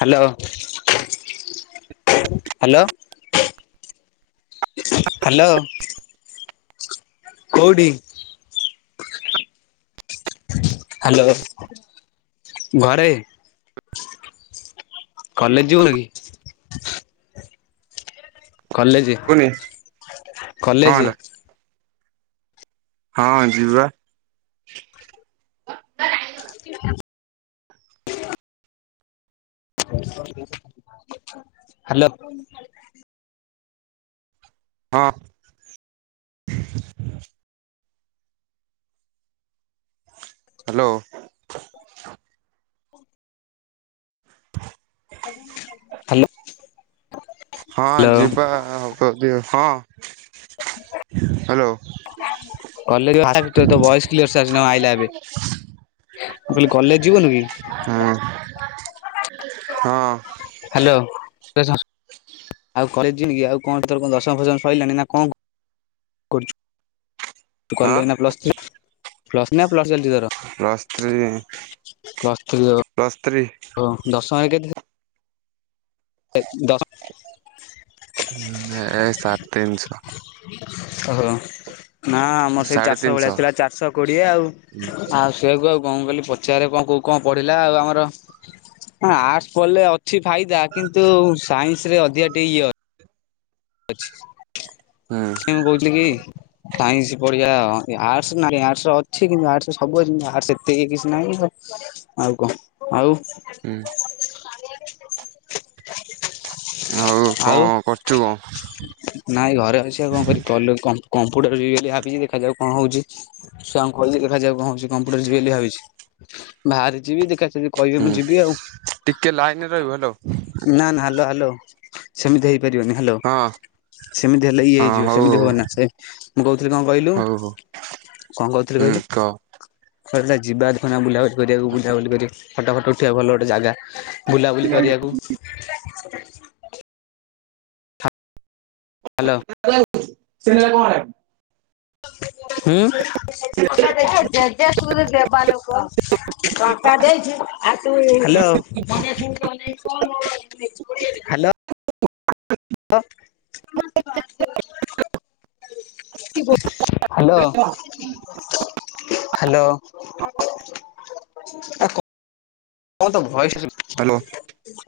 Hello. Hello hello. କୋଉଠି? Hello ଘରେ। College ଯିବୁନ କି? କଲେଜେ ଶୁଭୁନି କଣ କଲେଜେ ହେଲା ହଁ ଯିବା। ହାଲୋ। ହଁ। ହାଲୋ। ହାଲୋ। ହଁ ଯିବା ହବଯବା ଆଉ ହଁ ହାଲୋ କଲେଜ୍ ଫାଷ୍ଟୟର ତୋ ଭଏସ୍ କ୍ଲିଅର ସେ ଆସୁନି ହଁ ଆଇଲା ଏବେ। ମୁଁ କହିଲି କଲେଜ ଯିବୁନି କି? ହୁଁ ହଁ। ହାଲୋ। ଆଉ କଲେଜ୍ ଯିବୁକି ଆଉ କଣ ତୋର କଣ ଦଶମ ଫସମ ସରିଲାଣି ନା କଣ କରୁଛୁ? ହଁ କଲୁ ଏଇନା ପ୍ଲସଥ୍ରି ପ୍ଲସ୍ ନା ପ୍ଲସ୍ ଚାଲିଛି ତୋର? ପ୍ଲସଥ୍ରି ପ୍ଲସଥ୍ରି ଦଶଏକେ ଦଶ ଏ ସାଢେ ତିନିଶହ। ଓହୋ ନା ଆମର ସେଇ ସାଢ଼େ ଚାରିଶହ ଭଳିଆ ତିନିଶହ ଥିଲା ଚାରିଶହ କୋଡିଏ ଆଉ ହୁଁ ଆ ସେୁଆକୁ ଆଉ କଣ ମୁଁ କହଲି ପଚାରାରେ କଣ କଉ କଣଢିଲା ଆଉ ଆମର ଆର୍ଟସ୍ ପଢିଲେ ଅଛି ଫାଇଦା କିନ୍ତୁ ସାଇନ୍ସ ରେ ଅଧିକା ଟିକେ ଇଏ ଅଛି। ଅଛି। ହୁଁ। ମୁଁ କହୁଥିଲି କି? ସାଇନ୍ସ ପଢିବା ଆଉ ଆର୍ଟସ ନାହିଁ ଆର୍ଟସ ଅଛି କିନ୍ତୁ ଆର୍ଟସ ରେ ସବୁ ଅଛି କିନ୍ତୁ ଆ ତିକି କିଛି ନାହିଁ କି ଆଉ କ ଆଉ ଉଁ। ଆଉ ଙ୍କ କରୁଚୁ? ନାଇଁ ଘରେ ଅଛି ଆଉ କଣ କରିବି, କ କମ୍ପୁଟର ଯିବି ବୋଲି ଭାବିଛି ଦେଖାଯାଉ କଣ ହଉଛି, ସାରଙ୍କୁ କହିଛି ଦେଖାଯାଉ କଣ ହେଉଛି କମ୍ପ୍ୟୁଟର ଯିବି ବୋଲି ଭାବିଛି ବାହାରି ଯିବି ଦେଖୀ କହିବାକୁ ହୁଁ ଯିବି ଆଉ ଟିକେ ଲାଇନରେ ରହିବୁ ହ୍ୟାଲୋ ନା ନା ହ୍ୟାଲୋ ହ୍ୟାଲୋ ସେମିତି ହେଇପାରିବନି ହ୍ୟାଲୋ, ହଁ। ସେମିତି ହେଲେ ଇଏ ହେଇଯିବ ହଉ ସେମିତି ହବନା ସେ ମୁଁ କହୁଥିଲି କଣ କହିଲୁ, ହଉ ହଉ ହଉ କଣ କହୁଥିଲି ହୁଁ କହିଲୁ? କହ କୁଆଡ଼େ ଗୋଟେ ଯିବା ଦେଖ ବୁଲାବୁଲି କରିବାକୁ ବୁଲାବୁଲି କରି ଫଟୋ ଫଟ ଉଠେଇିବା ଭଲ ଗୋଟେ ଜାଗା। ବୁଲାବୁଲି କରିବାକୁ, ହ୍ୟାଲୋ। ସେ ନେଲା କଣ ହେଲା? ହୁଁ। ଜେଜେ କୁତରେ ଦେବାଲୋକ, ଟଙ୍କା ଦେଇଛୁ ଆ ତୁ ହ୍ୟାଲୋ। ହ୍ୟାଲୋ। କିିବ, ହ୍ୟାଲୋ ହ୍ୟାଲୋ। କ ତ ଭୟସ ହ୍ୟାଲୋ।